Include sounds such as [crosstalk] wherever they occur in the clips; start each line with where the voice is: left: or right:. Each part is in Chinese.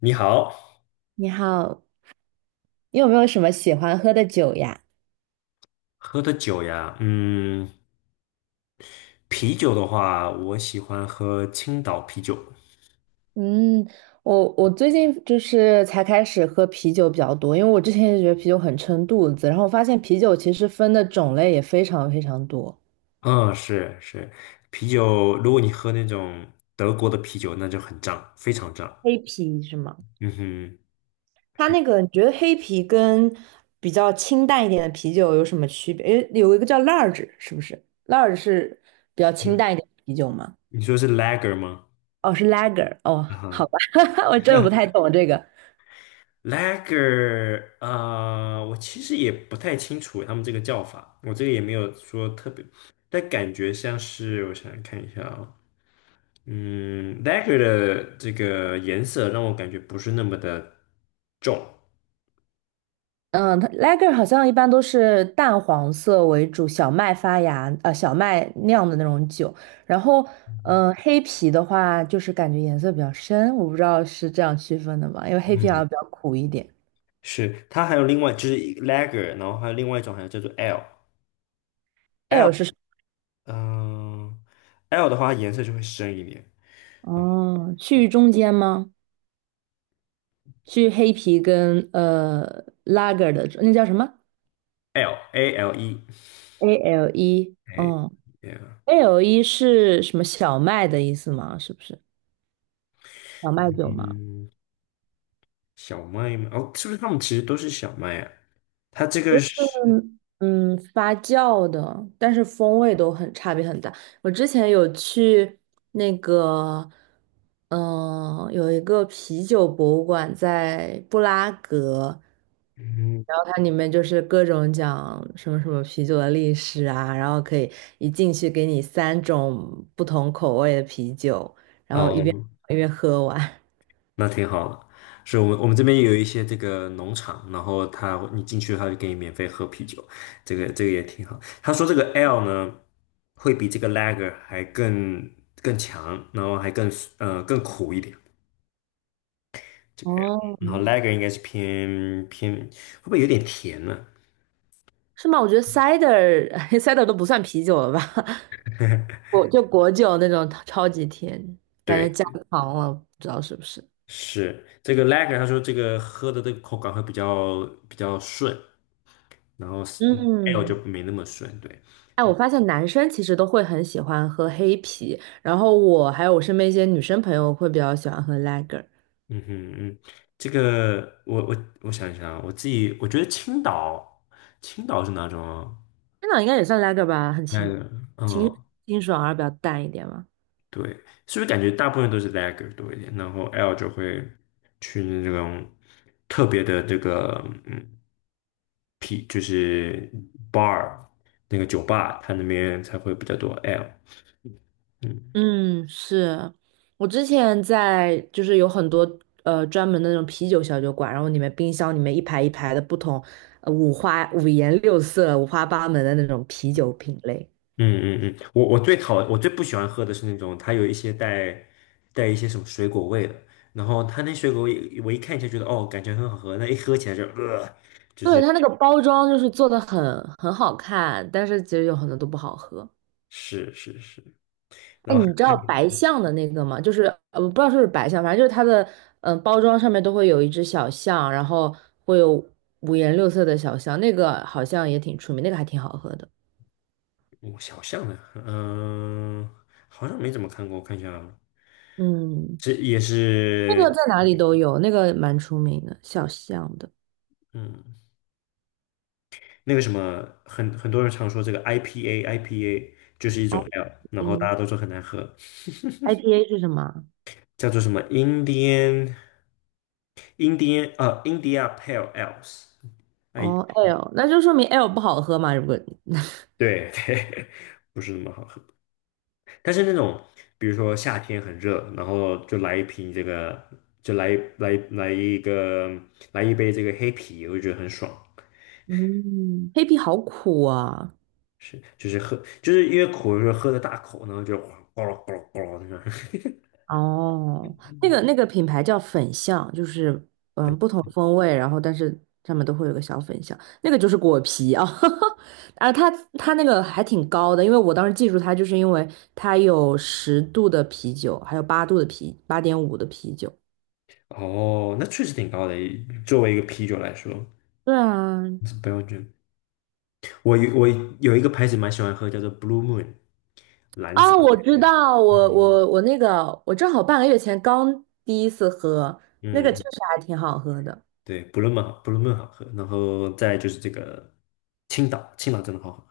left: 你好，
right: 你好，你有没有什么喜欢喝的酒呀？
left: 喝的酒呀，啤酒的话，我喜欢喝青岛啤酒。
right: 嗯，我最近就是才开始喝啤酒比较多，因为我之前也觉得啤酒很撑肚子，然后我发现啤酒其实分的种类也非常非常多。
left: 嗯，是是，啤酒，如果你喝那种德国的啤酒，那就很胀，非常胀。
right: 黑啤是吗？
left: 嗯哼，
right: 它那个你觉得黑啤跟比较清淡一点的啤酒有什么区别？诶，有一个叫 large 是不是？large 是比较清
left: 你
right: 淡一点的啤酒吗？
left: 你说是 Lager 吗？
right: 哦，是 Lager，哦，
left: 啊
right: 好
left: 哈
right: 吧，[laughs] 我真的不太
left: [laughs]
right: 懂这个。
left: Lager，啊，我其实也不太清楚他们这个叫法，我这个也没有说特别，但感觉像是，我想想看一下啊、Lager 的这个颜色让我感觉不是那么的重。
right: 嗯，它 lager 好像一般都是淡黄色为主，小麦发芽，小麦酿的那种酒。然后，
left: 嗯，
right: 黑啤的话，就是感觉颜色比较深，我不知道是这样区分的吗？因为黑啤好
left: 嗯
right: 像比较苦一点。
left: 是，它还有另外就是 Lager，然后还有另外一种，还有叫做 L，
right: ale 是什
left: 嗯，L 的话它颜色就会深一点。
right: 么？哦，
left: 嗯
right: 去中间吗？去黑啤跟lager 的那叫什么
left: ，L A L E，
right: ？ale？
left: 哎
right: 嗯
left: ，yeah，
right: ，ale 是什么小麦的意思吗？是不是小麦酒吗？
left: 嗯，小麦吗？哦，是不是他们其实都是小麦啊？它这
right: 都
left: 个
right: 是
left: 是，
right: 发酵的，但是风味都很差别很大。我之前有去那个，有一个啤酒博物馆在布拉格，
left: 嗯，
right: 然后它里面就是各种讲什么什么啤酒的历史啊，然后可以一进去给你三种不同口味的啤酒，
left: 哦，
right: 因为喝完。
left: 那挺好的。是我们这边也有一些这个农场，然后他你进去他就给你免费喝啤酒，这个也挺好。他说这个 L 呢会比这个 Lager 还更强，然后还更苦一点，这个 L，
right: 哦，
left: 然后 Lager 应该是偏会不会有点甜呢？
right: 是吗？我觉得 cider [laughs] cider 都不算啤酒了吧？果就果酒那种超级甜，感觉
left: 对，
right: 加糖了，不知道是不是。
left: 是这个 Lager，他说这个喝的这个口感会比较顺，然后是 L 就
right: 嗯，
left: 没那么顺，对。
right: 哎，我发现男生其实都会很喜欢喝黑啤，然后我还有我身边一些女生朋友会比较喜欢喝 lager，
left: 嗯哼嗯，这个我想一想啊我自己我觉得青岛，青岛是哪种啊
right: 那应该也算 lager 吧，很
left: l a
right: 清
left: 嗯，
right: 清爽而比较淡一点嘛。
left: 对，是不是感觉大部分都是 lager 多一点，然后 L 就会去那种特别的这个P 就是 bar 那个酒吧，它那边才会比较多 L，嗯。
right: 嗯，是我之前在就是有很多专门的那种啤酒小酒馆，然后里面冰箱里面一排一排的不同，五颜六色、五花八门的那种啤酒品类。
left: 嗯嗯嗯，我最不喜欢喝的是那种它有一些带一些什么水果味的，然后它那水果味我一看就觉得哦感觉很好喝，那一喝起来就
right: 对，它那个包装就是做的很好看，但是其实有很多都不好喝。
left: 是是是，
right: 哎，
left: 然后
right: 你知
left: 还
right: 道白象的那个吗？就是，我不知道是不是白象，反正就是它的包装上面都会有一只小象，然后会有五颜六色的小象，那个好像也挺出名，那个还挺好喝的。
left: 我小象的，嗯、好像没怎么看过，我看一下啊，
right: 嗯，
left: 这也
right: 那个
left: 是
right: 在哪里都有，那个蛮出名的，小象的。
left: 嗯那个什么很多人常说这个 IPA 就是一
right: 嗯，
left: 种 L，
right: I
left: 然后大
right: 嗯
left: 家都说很难喝，
right: ，IPA 是什么啊？
left: 叫做什么 Indian。India Pale Ales，哎，
right: 哦，L，那就说明 L 不好喝嘛，如果 [laughs]
left: 对对，[laughs] 不是那么好喝。但是那种，比如说夏天很热，然后就来一瓶这个，就来来来一个来一杯这个黑啤，我就觉得很爽。
right: 嗯，黑啤好苦啊。
left: 是，就是喝，就是因为苦，就是喝的大口，然后就咕噜咕噜咕噜那种。
right: 哦，那个
left: [laughs]
right: 那个品牌叫粉象，就是不同风味，然后但是上面都会有个小粉象，那个就是果皮啊，[laughs] 啊它那个还挺高的，因为我当时记住它，就是因为它有10度的啤酒，还有8度的啤，8.5的啤酒。
left: 哦，那确实挺高的，作为一个啤酒来说，
right: 对啊，
left: 是标准。我有一个牌子蛮喜欢喝，叫做 Blue Moon，蓝色
right: 啊，
left: 的
right: 我
left: 月
right: 知
left: 亮。
right: 道，
left: 嗯。
right: 我正好半个月前刚第一次喝，那个确
left: 嗯，
right: 实还挺好喝的。
left: 对，不论曼好喝，然后再就是这个青岛真的好喝，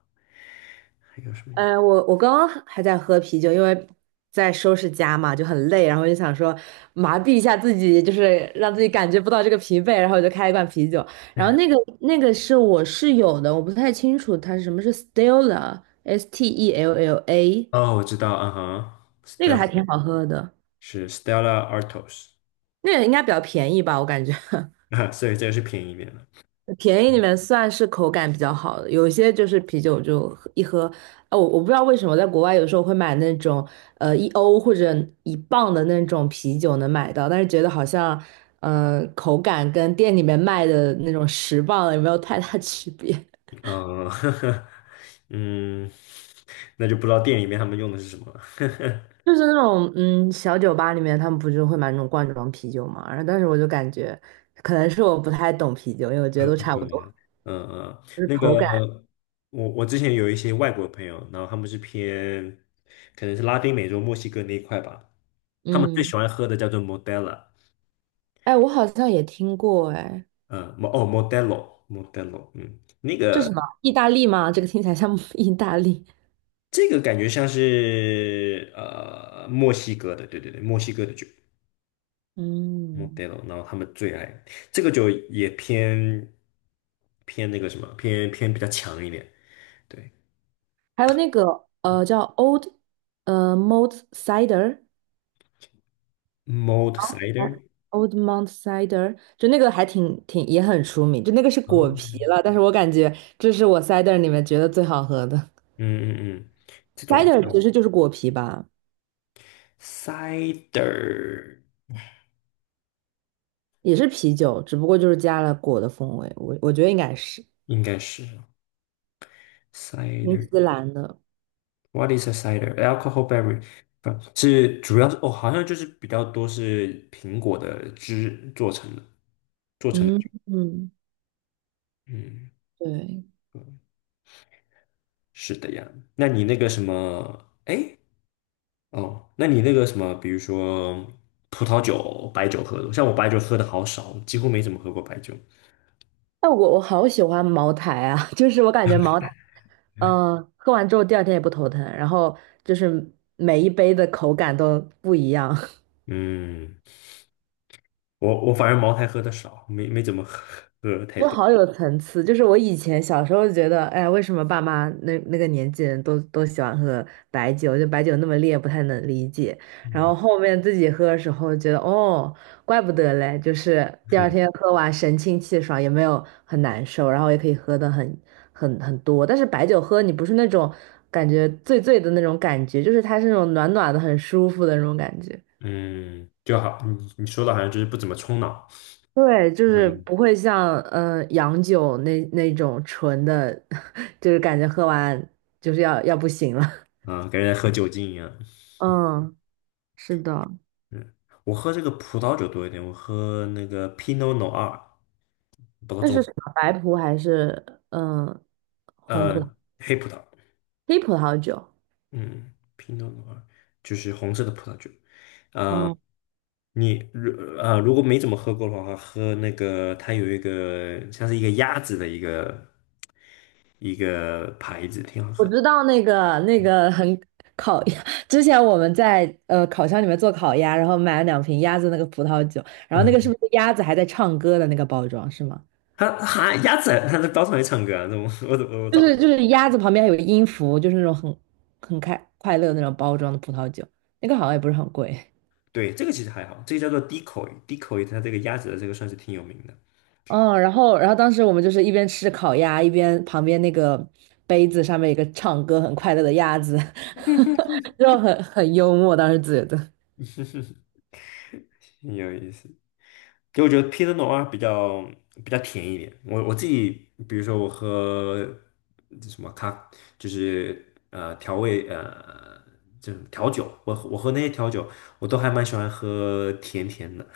left: 还有什么呀？
right: 我刚刚还在喝啤酒，因为在收拾家嘛，就很累，然后就想说麻痹一下自己，就是让自己感觉不到这个疲惫，然后我就开了一罐啤酒。然后那个是我室友的，我不太清楚它是什么，是 Stella，S T E L L A，
left: 哦，我知道，啊哈
right: 那个还
left: ，Stella
right: 挺好喝的，
left: 是 Stella Artois，
right: 那个应该比较便宜吧，我感觉。[laughs]
left: [laughs] 啊，所以这个是便宜面了。
right: 便宜里面算是口感比较好的，有些就是啤酒就喝一喝，哦，我不知道为什么在国外有时候会买那种1欧或者1磅的那种啤酒能买到，但是觉得好像口感跟店里面卖的那种10磅的也没有太大区别，[laughs]
left: 嗯，[laughs] 嗯，那就不知道店里面他们用的是什么了，
right: 就是那种小酒吧里面他们不是会买那种罐装啤酒嘛，然后但是我就感觉可能是我不太懂啤酒，因为我觉得
left: 喝
right: 都
left: 不
right: 差
left: 出
right: 不多，
left: 来。嗯嗯，
right: 就是
left: 那
right: 口感，
left: 个我之前有一些外国朋友，然后他们是偏可能是拉丁美洲、墨西哥那一块吧，他们最喜
right: 嗯，
left: 欢喝的叫做 m o d e l a
right: 哎，我好像也听过，哎。
left: 嗯，哦，Modelo，嗯，那
right: 这是什
left: 个
right: 么？意大利吗？这个听起来像 [laughs] 意大利。
left: 这个感觉像是墨西哥的，对对对，墨西哥的酒
right: 嗯，
left: ，Modelo，然后他们最爱这个酒也偏偏那个什么，偏偏比较强一点，对
right: 还有那个叫 Old Mount Cider
left: ，Mod Cider，
right: Old Mount Cider，就那个还挺也很出名，就那个是果啤了，
left: 哦
right: 但是我感觉这是我 cider 里面觉得最好喝的。
left: 嗯嗯嗯，这种
right: cider 其实就是果啤吧，
left: Cider
right: 也是啤酒，只不过就是加了果的风味，我觉得应该是
left: 应该是
right: 新
left: Cider。
right: 西兰的。
left: What is a cider? Alcohol b e r r y 不是主要是哦，好像就是比较多是苹果的汁做成的
right: 嗯
left: 酒。
right: 嗯，
left: 嗯，
right: 对，
left: 是的呀。那你那个什么，哎，哦，那你那个什么，比如说葡萄酒、白酒喝的，像我白酒喝的好少，几乎没怎么喝过白酒。
right: 但我好喜欢茅台啊，[laughs] 就是我感觉茅台，喝完之后第二天也不头疼，然后就是每一杯的口感都不一样。
left: 嗯，我反而茅台喝的少，没怎么喝太
right: 就
left: 多。
right: 好有层次，就是我以前小时候觉得，哎呀为什么爸妈那个年纪人都喜欢喝白酒，就白酒那么烈，不太能理解。然后后面自己喝的时候，觉得哦，怪不得嘞，就是第二
left: 嗯
right: 天喝完神清气爽，也没有很难受，然后也可以喝的很多。但是白酒喝你不是那种感觉醉醉的那种感觉，就是它是那种暖暖的、很舒服的那种感觉。
left: [laughs] 嗯就好。你说的好像就是不怎么冲脑。
right: 对，就是不会像洋酒那种纯的，[laughs] 就是感觉喝完就是要不行了。[laughs]
left: 啊，感觉在喝酒精一样。
right: 嗯，是的。
left: 嗯，我喝这个葡萄酒多一点，我喝那个 Pinot Noir，包知道
right: 那
left: 中
right: 是
left: 文
right: 什么？白葡还是嗯、呃红葡萄、
left: 黑葡萄，
right: 黑葡萄酒？
left: 嗯，Pinot Noir 就是红色的葡萄酒。啊、
right: 哦，
left: 你如啊、如果没怎么喝过的话，喝那个它有一个像是一个鸭子的一个牌子，挺好
right: 我
left: 喝。
right: 知道那个很烤鸭，[laughs] 之前我们在烤箱里面做烤鸭，然后买了两瓶鸭子那个葡萄酒，然后那个是
left: 嗯，
right: 不是鸭子还在唱歌的那个包装是吗？
left: 它鸭子它在包场里唱歌啊，那我
right: 就
left: 找
right: 是就是鸭子旁边还有个音符，就是那种很开快乐那种包装的葡萄酒，那个好像也不是很贵。
left: 对，这个其实还好，这个叫做 Decoy， 它这个鸭子的这个算是挺有名的。
right: 嗯，然后当时我们就是一边吃烤鸭，一边旁边那个杯子上面有一个唱歌很快乐的鸭子，[laughs] 就很幽默，当时觉得。
left: 挺有意思。就我觉得 Pinot Noir 比较甜一点。我自己，比如说我喝这什么咖，就是呃调味呃，就是调酒，我喝那些调酒，我都还蛮喜欢喝甜甜的。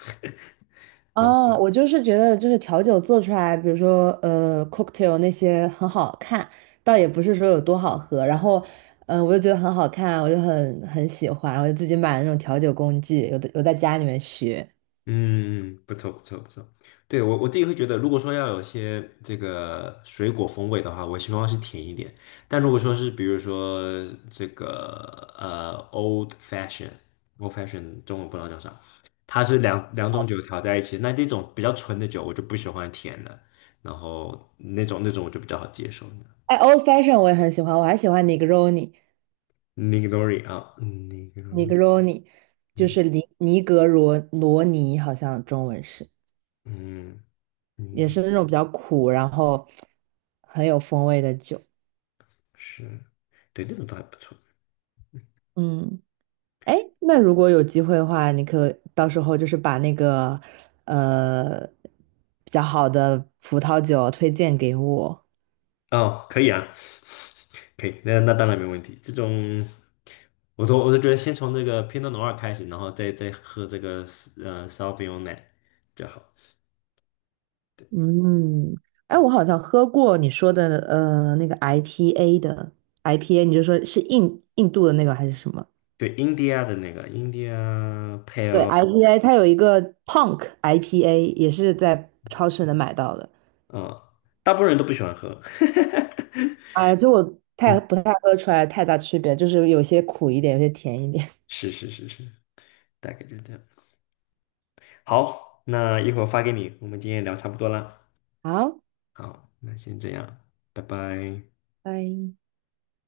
right: 哦，我就是觉得，就是调酒做出来，比如说cocktail 那些很好看，倒也不是说有多好喝。然后，我就觉得很好看，我就很喜欢，我就自己买了那种调酒工具，有的有在家里面学。
left: 嗯，不错不错不错。对，我自己会觉得，如果说要有些这个水果风味的话，我希望是甜一点。但如果说是比如说这个呃 old fashion old fashion 中文不知道叫啥，它是两种酒调在一起，那这种比较纯的酒我就不喜欢甜的，然后那种我就比较好接受。
right: 哎，old fashion 我也很喜欢，我还喜欢
left: Negroni 啊，Negroni，
right: Negroni，Negroni 就是尼尼格罗罗尼，好像中文是，
left: 嗯
right: 也
left: ，Negro
right: 是那种比较苦，然后很有风味的酒。
left: 是，对，那种倒还不错。
right: 嗯，哎，那如果有机会的话，你可到时候就是把那个呃比较好的葡萄酒推荐给我。
left: 哦，可以啊，可以，那当然没问题。这种，我都觉得先从这个 Pinot Noir 开始，然后再喝这个Sauvignon 就好。
right: 嗯，哎，我好像喝过你说的那个 IPA 的 IPA，你就说是印度的那个还是什么？
left: 对，India 的那个 India
right: 对
left: Pale，
right: ，IPA 它有一个 Punk IPA，也是在超市能买到的。
left: 大部分人都不喜欢喝。[laughs]
right: 哎，就我太
left: 嗯，
right: 不太喝出来太大区别，就是有些苦一点，有些甜一点。
left: 是是是是，大概就这样。好，那一会儿发给你，我们今天聊差不多啦。
right: [laughs] 好，
left: 好，那先这样，拜拜。
right: 拜。